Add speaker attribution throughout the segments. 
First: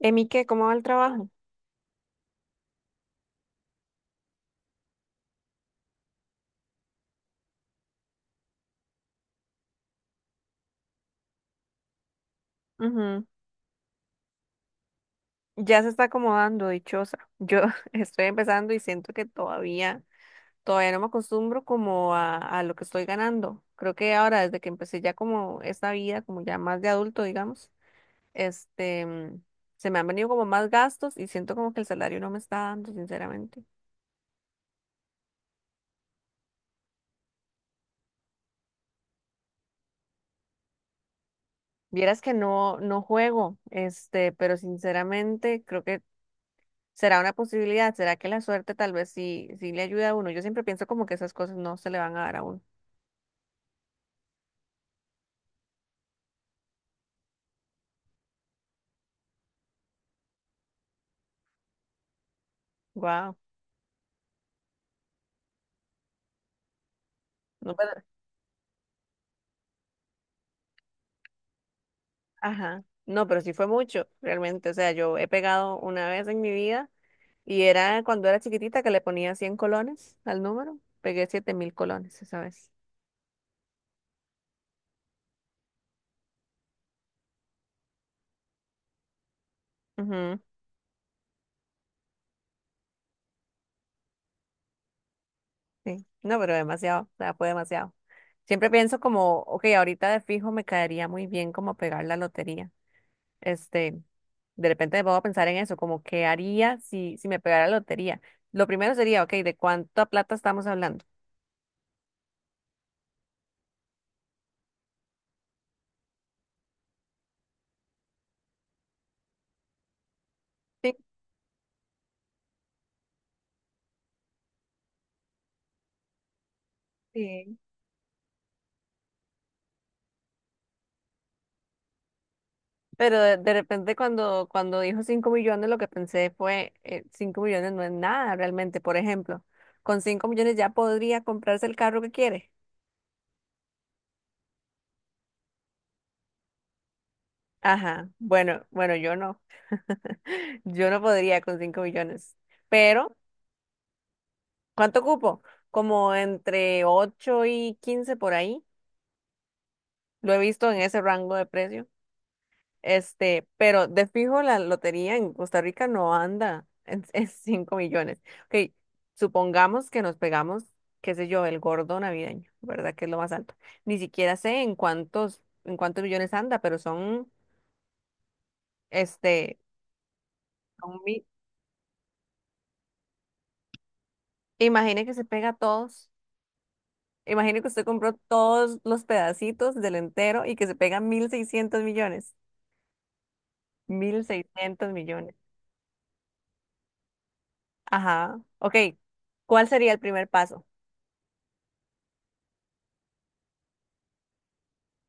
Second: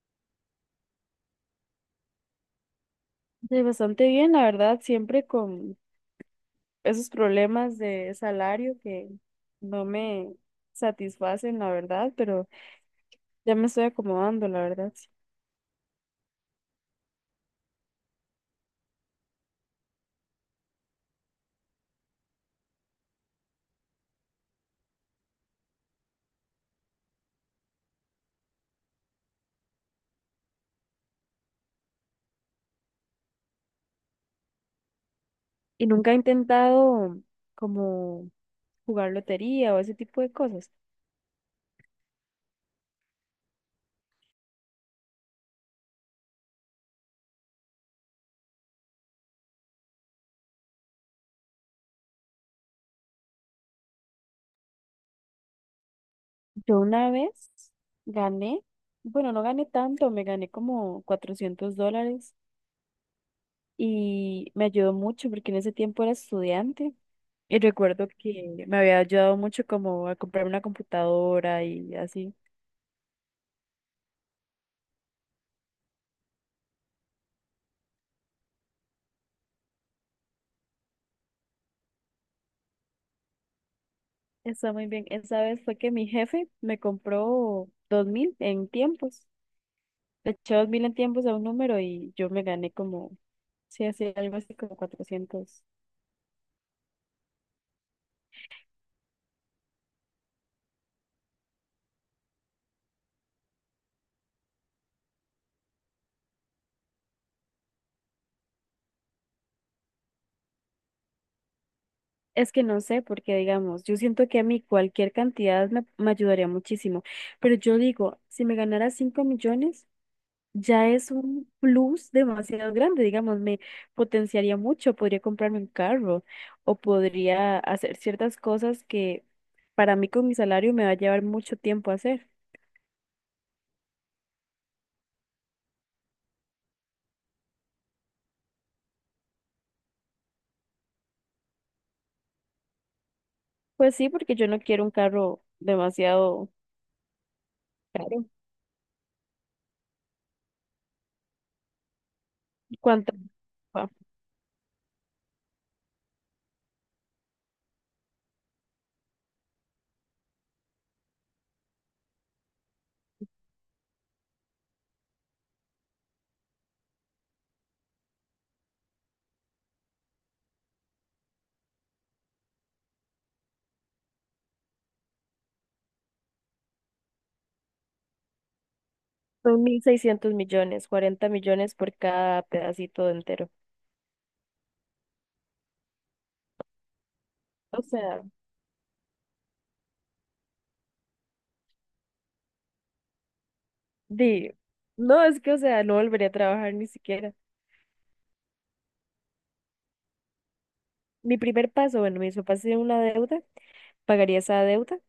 Speaker 1: Emi, ¿qué? ¿Cómo va el trabajo?
Speaker 2: Sí, bastante bien, la verdad, siempre con esos problemas de salario que no me satisfacen, la verdad, pero
Speaker 1: Ujú.
Speaker 2: ya me estoy acomodando, la verdad. Sí.
Speaker 1: Ya se está acomodando, dichosa. Yo estoy empezando y siento que todavía no me acostumbro como a lo que estoy ganando. Creo que ahora, desde que empecé ya como esta vida, como ya más de adulto, digamos, este, mm, se me han venido como más gastos y siento como que el salario no me está dando, sinceramente.
Speaker 2: Y nunca he intentado como jugar lotería o ese tipo de cosas.
Speaker 1: Vieras que no, no juego, pero sinceramente creo que será una posibilidad, será que la suerte tal vez sí, sí le ayuda a uno. Yo siempre pienso como que esas cosas no se le van a dar a uno.
Speaker 2: Yo una vez gané, bueno, no gané tanto, me gané como $400
Speaker 1: Wow,
Speaker 2: y me ayudó mucho porque en ese tiempo era estudiante. Y
Speaker 1: no, pero,
Speaker 2: recuerdo que me había ayudado mucho como a comprar una computadora y así.
Speaker 1: ajá, no, pero sí fue mucho, realmente, o sea, yo he pegado una vez en mi vida y era cuando era chiquitita que le ponía 100 colones al número, pegué 7.000 colones esa vez.
Speaker 2: Está muy bien. Esa vez fue que mi jefe me compró 2000 en tiempos. Le
Speaker 1: Ujú,
Speaker 2: eché 2000 en tiempos a un número y yo me gané como, sí, así, algo así como 400.
Speaker 1: sí, no, pero demasiado, o sea, fue demasiado. Siempre pienso como, ok, ahorita de fijo me caería muy bien como pegar la lotería. Este, de repente me pongo a pensar en eso, como qué haría si me pegara la lotería. Lo primero sería, ok, ¿de cuánta plata estamos hablando?
Speaker 2: Es que no sé, porque digamos, yo siento que a mí cualquier cantidad me ayudaría muchísimo. Pero yo digo, si me ganara 5 millones, ya
Speaker 1: Sí.
Speaker 2: es un plus demasiado grande. Digamos, me potenciaría mucho. Podría comprarme un carro o
Speaker 1: Sí.
Speaker 2: podría hacer ciertas cosas que para mí con mi salario me va a llevar mucho tiempo hacer.
Speaker 1: Pero de repente cuando dijo 5 millones, lo que pensé fue, 5 millones no es nada realmente. Por ejemplo, con 5 millones ya podría comprarse el carro que quiere.
Speaker 2: Pues sí, porque yo no quiero un carro demasiado
Speaker 1: Ajá,
Speaker 2: caro.
Speaker 1: bueno, bueno, yo no. Yo no podría con 5 millones.
Speaker 2: ¿Cuánto
Speaker 1: Pero,
Speaker 2: va?
Speaker 1: ¿cuánto ocupo? Como entre 8 y 15 por ahí. Lo he visto en ese rango de precio. Pero de fijo la lotería en Costa Rica no anda en 5 millones. Ok, supongamos que nos pegamos, qué sé yo, el gordo navideño, ¿verdad? Que es lo más alto. Ni siquiera sé en cuántos millones anda. pero son, este,
Speaker 2: Son 1.600 millones,
Speaker 1: son mi-
Speaker 2: 40 millones por cada pedacito entero.
Speaker 1: imagine que se pega todos. Imagine que
Speaker 2: O
Speaker 1: usted compró
Speaker 2: sea,
Speaker 1: todos los pedacitos del entero y que se pega 1.600 millones. mil
Speaker 2: di,
Speaker 1: seiscientos
Speaker 2: no,
Speaker 1: millones.
Speaker 2: es que, o sea, no volvería a trabajar ni siquiera.
Speaker 1: Ajá. Ok, ¿cuál sería el primer paso?
Speaker 2: Mi primer paso, bueno, mis papás tienen una deuda, pagaría esa deuda,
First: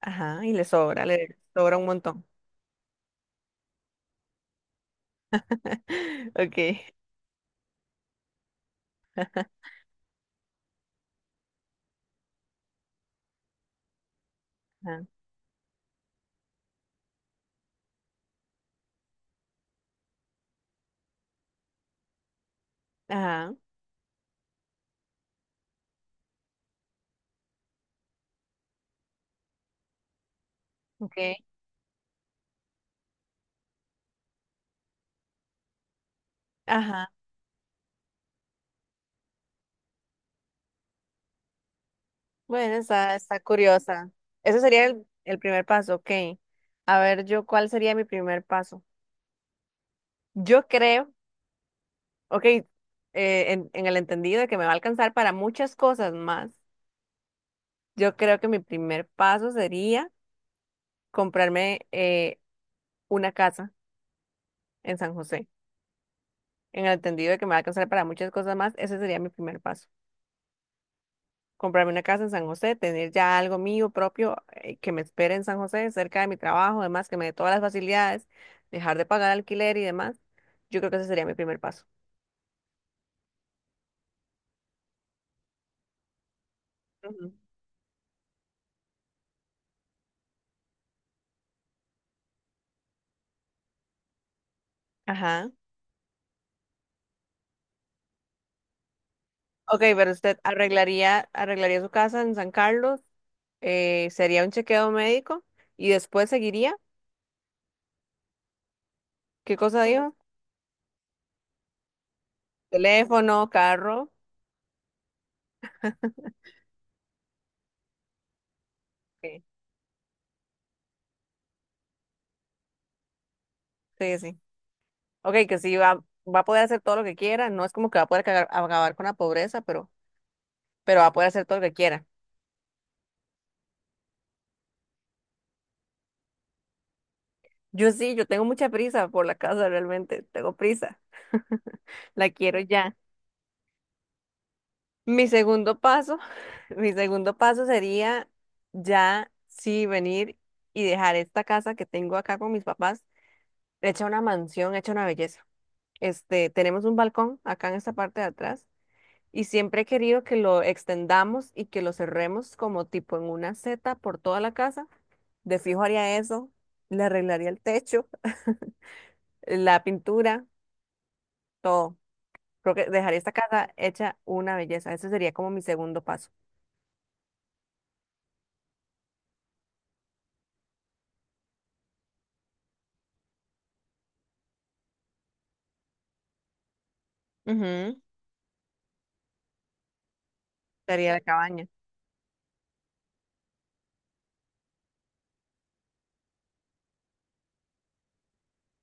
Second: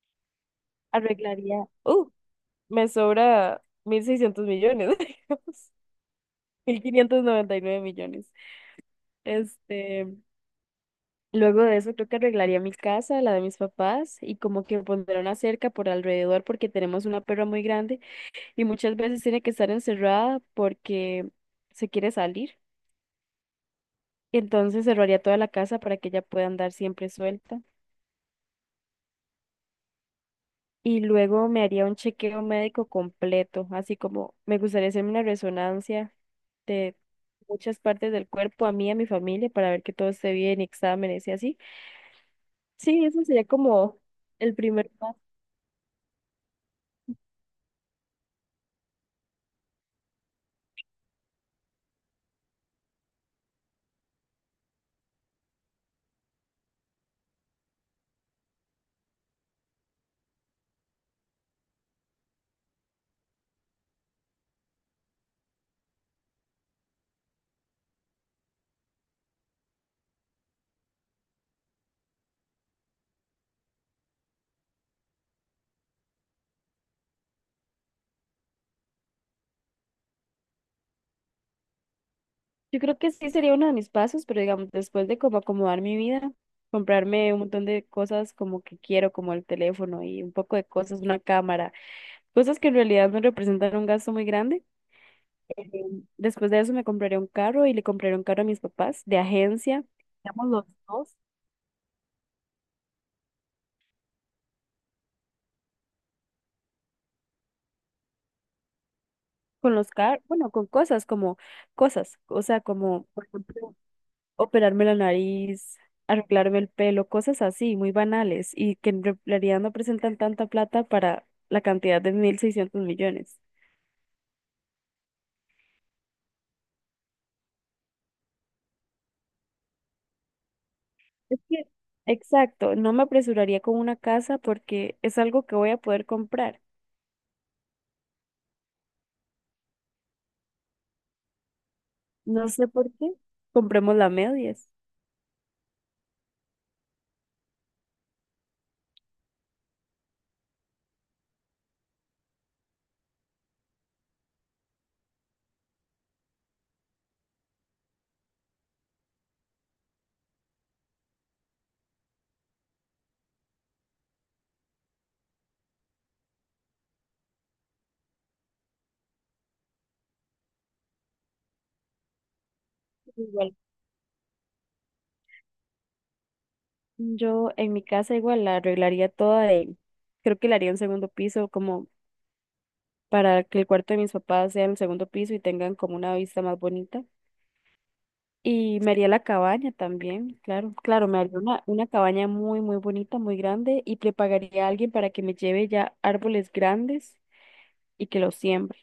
Speaker 1: Ajá, y le sobra, le
Speaker 2: arreglaría,
Speaker 1: sobra un montón.
Speaker 2: me sobra 1.600 millones, digamos,
Speaker 1: Ok.
Speaker 2: 1.599 millones. Este, Luego de eso creo que arreglaría mi casa, la de mis papás, y como que
Speaker 1: Ajá,
Speaker 2: pondré una cerca por alrededor porque tenemos una perra muy grande y muchas veces tiene que estar encerrada porque se quiere salir.
Speaker 1: ajá,
Speaker 2: Entonces cerraría toda la casa para que ella pueda andar siempre suelta. Y
Speaker 1: ok.
Speaker 2: luego me haría un chequeo médico completo, así como me gustaría hacerme una resonancia de
Speaker 1: Ajá.
Speaker 2: muchas partes del cuerpo, a mí y a mi familia, para ver que todo esté bien, exámenes y así.
Speaker 1: Bueno,
Speaker 2: Sí,
Speaker 1: está,
Speaker 2: eso
Speaker 1: está
Speaker 2: sería como
Speaker 1: curiosa.
Speaker 2: el
Speaker 1: Ese sería
Speaker 2: primer
Speaker 1: el,
Speaker 2: paso.
Speaker 1: el primer paso, ok. A ver, yo, ¿cuál sería mi primer paso? Yo creo, ok, en el entendido de que me va a alcanzar para muchas cosas más, yo creo que mi primer paso sería comprarme una casa en San José. En el entendido de que me va a alcanzar para muchas cosas más, ese sería mi primer paso. Comprarme una casa en San José, tener ya algo mío propio que me espere en San José, cerca de mi trabajo, además que me dé todas las facilidades, dejar de pagar alquiler y demás. Yo creo que ese sería mi primer paso.
Speaker 2: Yo creo que sí sería uno de mis pasos, pero digamos, después de como acomodar mi vida,
Speaker 1: Ujú.
Speaker 2: comprarme un montón de cosas como que quiero, como el teléfono y un poco de cosas, una cámara, cosas que en realidad me representan un gasto muy grande.
Speaker 1: Ajá.
Speaker 2: eh, Después de eso me compraré un carro y le compraré un carro a mis papás de
Speaker 1: Ok,
Speaker 2: agencia,
Speaker 1: pero usted
Speaker 2: digamos los dos,
Speaker 1: arreglaría su casa en San Carlos, sería un chequeo médico y después seguiría. ¿Qué
Speaker 2: con
Speaker 1: cosa
Speaker 2: los
Speaker 1: dijo?
Speaker 2: car, bueno, con cosas como cosas, o sea, como por
Speaker 1: Teléfono,
Speaker 2: ejemplo
Speaker 1: carro.
Speaker 2: operarme la nariz, arreglarme el pelo, cosas así, muy banales, y que en
Speaker 1: Sí.
Speaker 2: realidad no presentan tanta plata para la cantidad de 1.600 millones.
Speaker 1: Sí, sí. Ok, que sí va a poder hacer todo lo que quiera. No es como que va a poder acabar con la pobreza, pero va a poder
Speaker 2: Es
Speaker 1: hacer todo lo
Speaker 2: que,
Speaker 1: que quiera.
Speaker 2: exacto, no me apresuraría con una casa porque es algo que voy a poder comprar.
Speaker 1: Yo sí, yo tengo mucha prisa por la casa realmente, tengo prisa. La
Speaker 2: No
Speaker 1: quiero
Speaker 2: sé por
Speaker 1: ya.
Speaker 2: qué. Compremos la medias.
Speaker 1: Mi segundo paso, Mi segundo paso sería ya sí venir y dejar esta casa que tengo acá con mis papás, hecha una mansión, hecha una belleza. Tenemos un balcón acá en esta parte de atrás y siempre he querido que lo extendamos y que lo cerremos como tipo en una seta por toda la casa. De fijo haría eso, le arreglaría el techo, la pintura, todo. Creo que dejaría esta
Speaker 2: Igual.
Speaker 1: casa hecha una belleza. Ese sería como mi segundo paso.
Speaker 2: Yo en mi casa igual la arreglaría toda y creo que la haría un segundo piso como para que el cuarto de mis papás sea en el segundo piso y tengan como una vista más bonita.
Speaker 1: Ujú.
Speaker 2: Y me haría la cabaña también, claro, claro,
Speaker 1: Sería
Speaker 2: me
Speaker 1: la
Speaker 2: haría
Speaker 1: cabaña.
Speaker 2: una cabaña muy, muy bonita, muy grande y le pagaría a alguien para que me lleve ya árboles grandes y que los siembre.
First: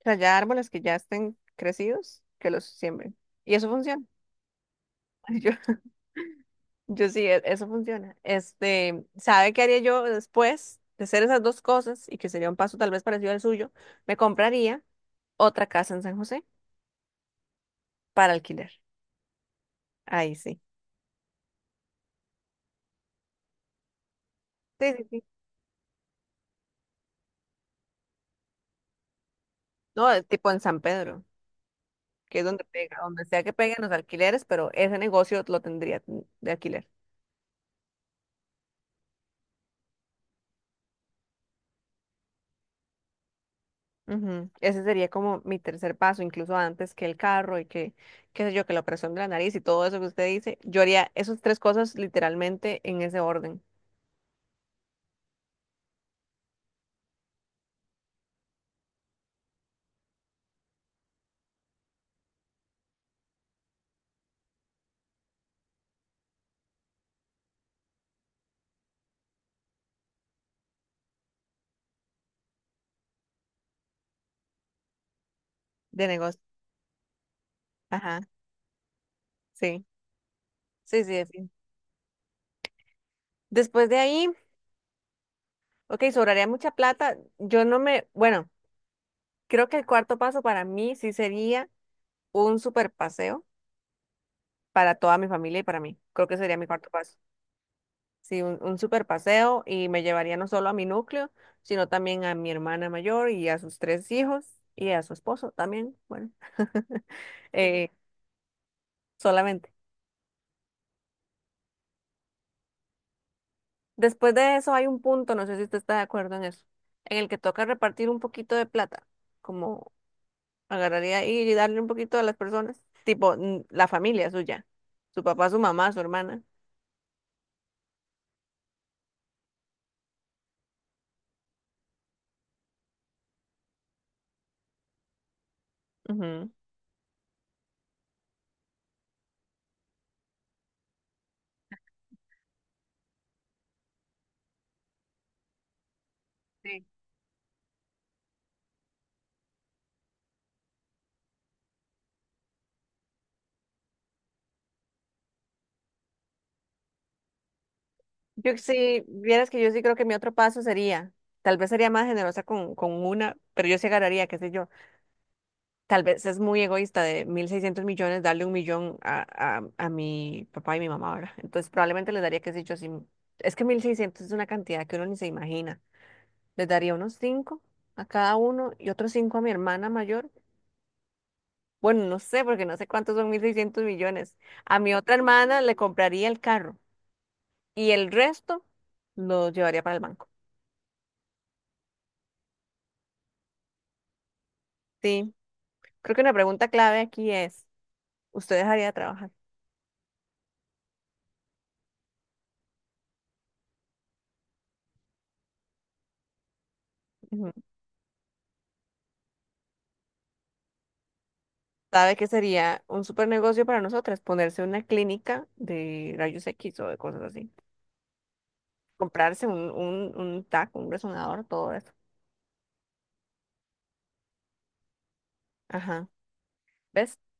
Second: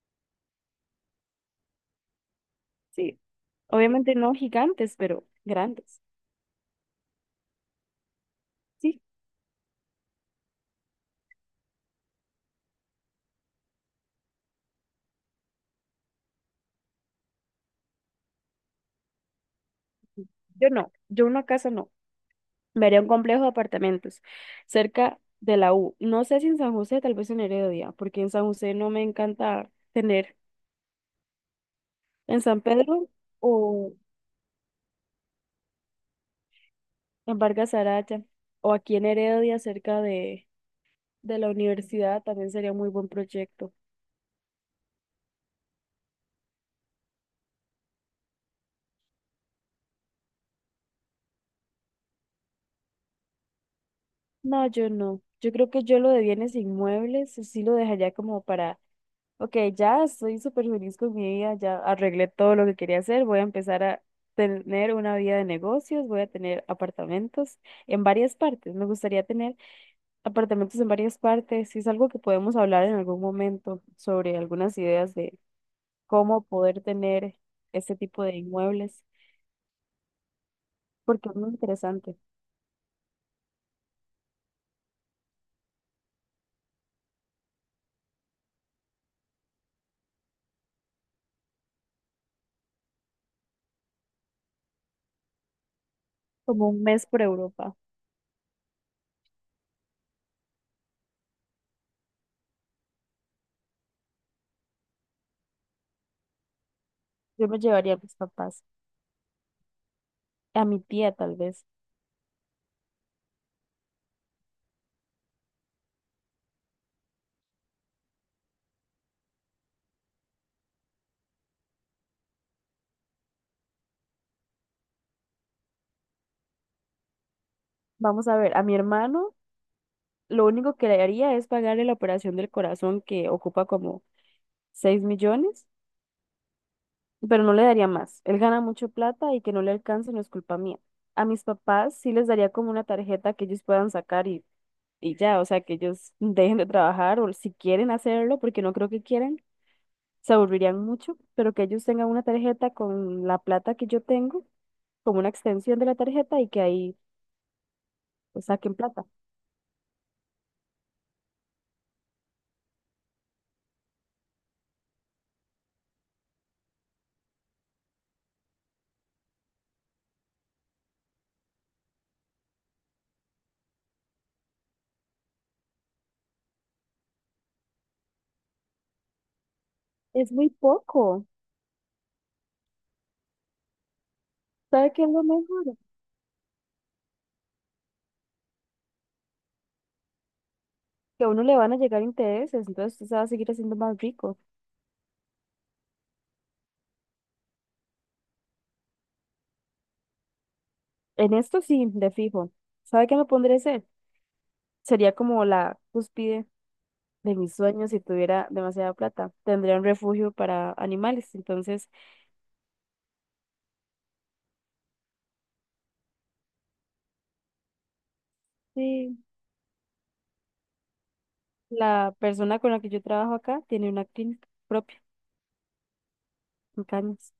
Speaker 1: O sea, ya árboles que ya estén crecidos, que los siembren.
Speaker 2: Sí,
Speaker 1: Y eso funciona.
Speaker 2: obviamente no gigantes, pero
Speaker 1: Yo,
Speaker 2: grandes.
Speaker 1: yo sí, eso funciona.
Speaker 2: Sí,
Speaker 1: ¿Sabe qué haría yo después de hacer esas dos cosas? Y que sería un paso tal vez parecido al suyo. Me compraría otra casa en San José para alquiler. Ahí sí.
Speaker 2: yo no, yo una casa no. Me haría un complejo de apartamentos
Speaker 1: Sí, sí,
Speaker 2: cerca
Speaker 1: sí.
Speaker 2: de la U. No sé si en San José, tal vez en Heredia, porque en San José no me encanta
Speaker 1: No,
Speaker 2: tener
Speaker 1: tipo en San Pedro, que
Speaker 2: en
Speaker 1: es
Speaker 2: San
Speaker 1: donde pega,
Speaker 2: Pedro
Speaker 1: donde sea que peguen los
Speaker 2: o
Speaker 1: alquileres, pero ese negocio lo tendría de alquiler.
Speaker 2: en Vargas Araya o aquí en Heredia cerca de la universidad también sería muy buen proyecto.
Speaker 1: Ujú. Ese sería como mi tercer paso, incluso antes que el carro y que, qué sé yo, que la operación de la nariz y todo eso que usted dice. Yo haría esas tres cosas literalmente en ese orden
Speaker 2: No, yo no. Yo creo que yo lo de bienes inmuebles sí lo dejaría como para, ok, ya estoy súper feliz con mi vida, ya arreglé todo lo que quería hacer, voy a empezar a tener una vida de negocios, voy a tener apartamentos en varias partes. Me gustaría tener apartamentos en varias partes. Y es algo que podemos hablar en algún momento sobre algunas ideas de
Speaker 1: de negocio.
Speaker 2: cómo poder tener este
Speaker 1: Ajá,
Speaker 2: tipo de inmuebles,
Speaker 1: sí, sí, sí,
Speaker 2: porque es muy
Speaker 1: sí.
Speaker 2: interesante,
Speaker 1: Después de ahí, ok, sobraría mucha plata. Yo no me, bueno, creo que el cuarto paso para mí sí sería un super paseo para toda mi familia y para mí. Creo que sería mi
Speaker 2: como un
Speaker 1: cuarto
Speaker 2: mes
Speaker 1: paso.
Speaker 2: por Europa.
Speaker 1: Sí, un super paseo y me llevaría no solo a mi núcleo, sino también a mi hermana mayor y a sus tres hijos y a su esposo también, bueno,
Speaker 2: Yo me
Speaker 1: eh,
Speaker 2: llevaría a mis papás,
Speaker 1: solamente.
Speaker 2: a mi tía tal vez.
Speaker 1: Después de eso hay un punto, no sé si usted está de acuerdo en eso, en el que toca repartir un poquito de plata, como agarraría ahí y darle un poquito a las personas, tipo la familia suya, su papá, su mamá, su hermana.
Speaker 2: Vamos a ver, a mi hermano, lo único que le haría es pagarle la operación del corazón que ocupa como 6 millones,
Speaker 1: Ujú.
Speaker 2: pero no le daría más. Él gana mucho plata y que no le alcance no es culpa mía. A mis papás sí les daría como una tarjeta que ellos puedan sacar y ya, o sea, que ellos dejen de trabajar o si quieren hacerlo, porque no creo que quieran, se aburrirían mucho, pero que ellos tengan una tarjeta con la plata que yo tengo, como una extensión de la tarjeta y que ahí pues,
Speaker 1: Yo
Speaker 2: saquen
Speaker 1: sí,
Speaker 2: plata.
Speaker 1: vieras que yo sí creo que mi otro paso sería, tal vez sería más generosa con una, pero yo sí agarraría, qué sé yo, tal vez es muy egoísta de 1.600 millones darle un millón a mi papá y mi mamá ahora. Entonces probablemente les daría, qué sé yo, así, es que 1.600 es una cantidad que uno ni se imagina. Les daría unos cinco a cada uno y otros cinco a mi hermana mayor.
Speaker 2: Es muy poco.
Speaker 1: Bueno, no sé, porque no sé cuántos son 1.600 millones. A
Speaker 2: ¿Sabe
Speaker 1: mi
Speaker 2: qué es
Speaker 1: otra
Speaker 2: lo
Speaker 1: hermana le
Speaker 2: mejor?
Speaker 1: compraría el carro y el resto lo llevaría para el banco.
Speaker 2: Que a uno le van a llegar intereses, entonces usted se va a seguir haciendo más rico.
Speaker 1: Sí, creo que una pregunta clave aquí es, ¿usted dejaría de trabajar?
Speaker 2: En esto sí, de fijo. ¿Sabe qué me pondré a hacer? Sería como la cúspide de
Speaker 1: Ujú.
Speaker 2: mis sueños si tuviera demasiada plata. Tendría un refugio para animales. Entonces,
Speaker 1: ¿Sabe que sería un super negocio para nosotras? Ponerse una clínica de rayos X o de cosas así.
Speaker 2: sí,
Speaker 1: Comprarse un TAC, un resonador, todo eso.
Speaker 2: la persona con la que yo trabajo acá tiene una clínica propia
Speaker 1: Ajá.
Speaker 2: en
Speaker 1: ¿Ves?
Speaker 2: Cañas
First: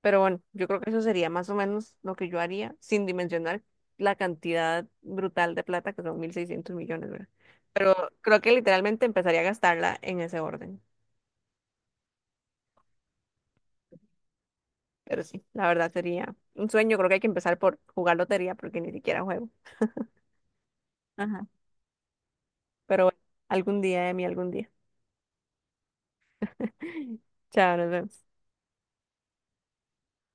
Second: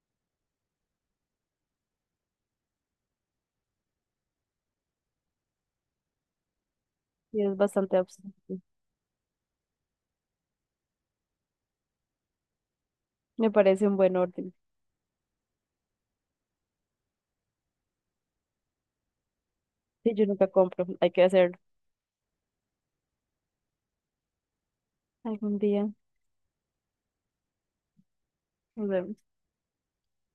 Speaker 1: Pero bueno, yo creo que eso sería más o menos lo que yo haría, sin dimensionar la cantidad brutal de plata, que son 1.600 millones, ¿verdad?
Speaker 2: y es
Speaker 1: Pero
Speaker 2: bastante absurdo.
Speaker 1: creo que literalmente empezaría a gastarla en ese orden.
Speaker 2: Me parece un buen orden.
Speaker 1: Pero sí, la verdad sería un sueño. Creo que hay que empezar por jugar lotería, porque ni siquiera juego.
Speaker 2: Sí, yo nunca compro, hay que
Speaker 1: Ajá.
Speaker 2: hacerlo
Speaker 1: Pero bueno, algún día, Emi, algún día.
Speaker 2: algún día.
Speaker 1: Chao, nos vemos.
Speaker 2: Nos vemos.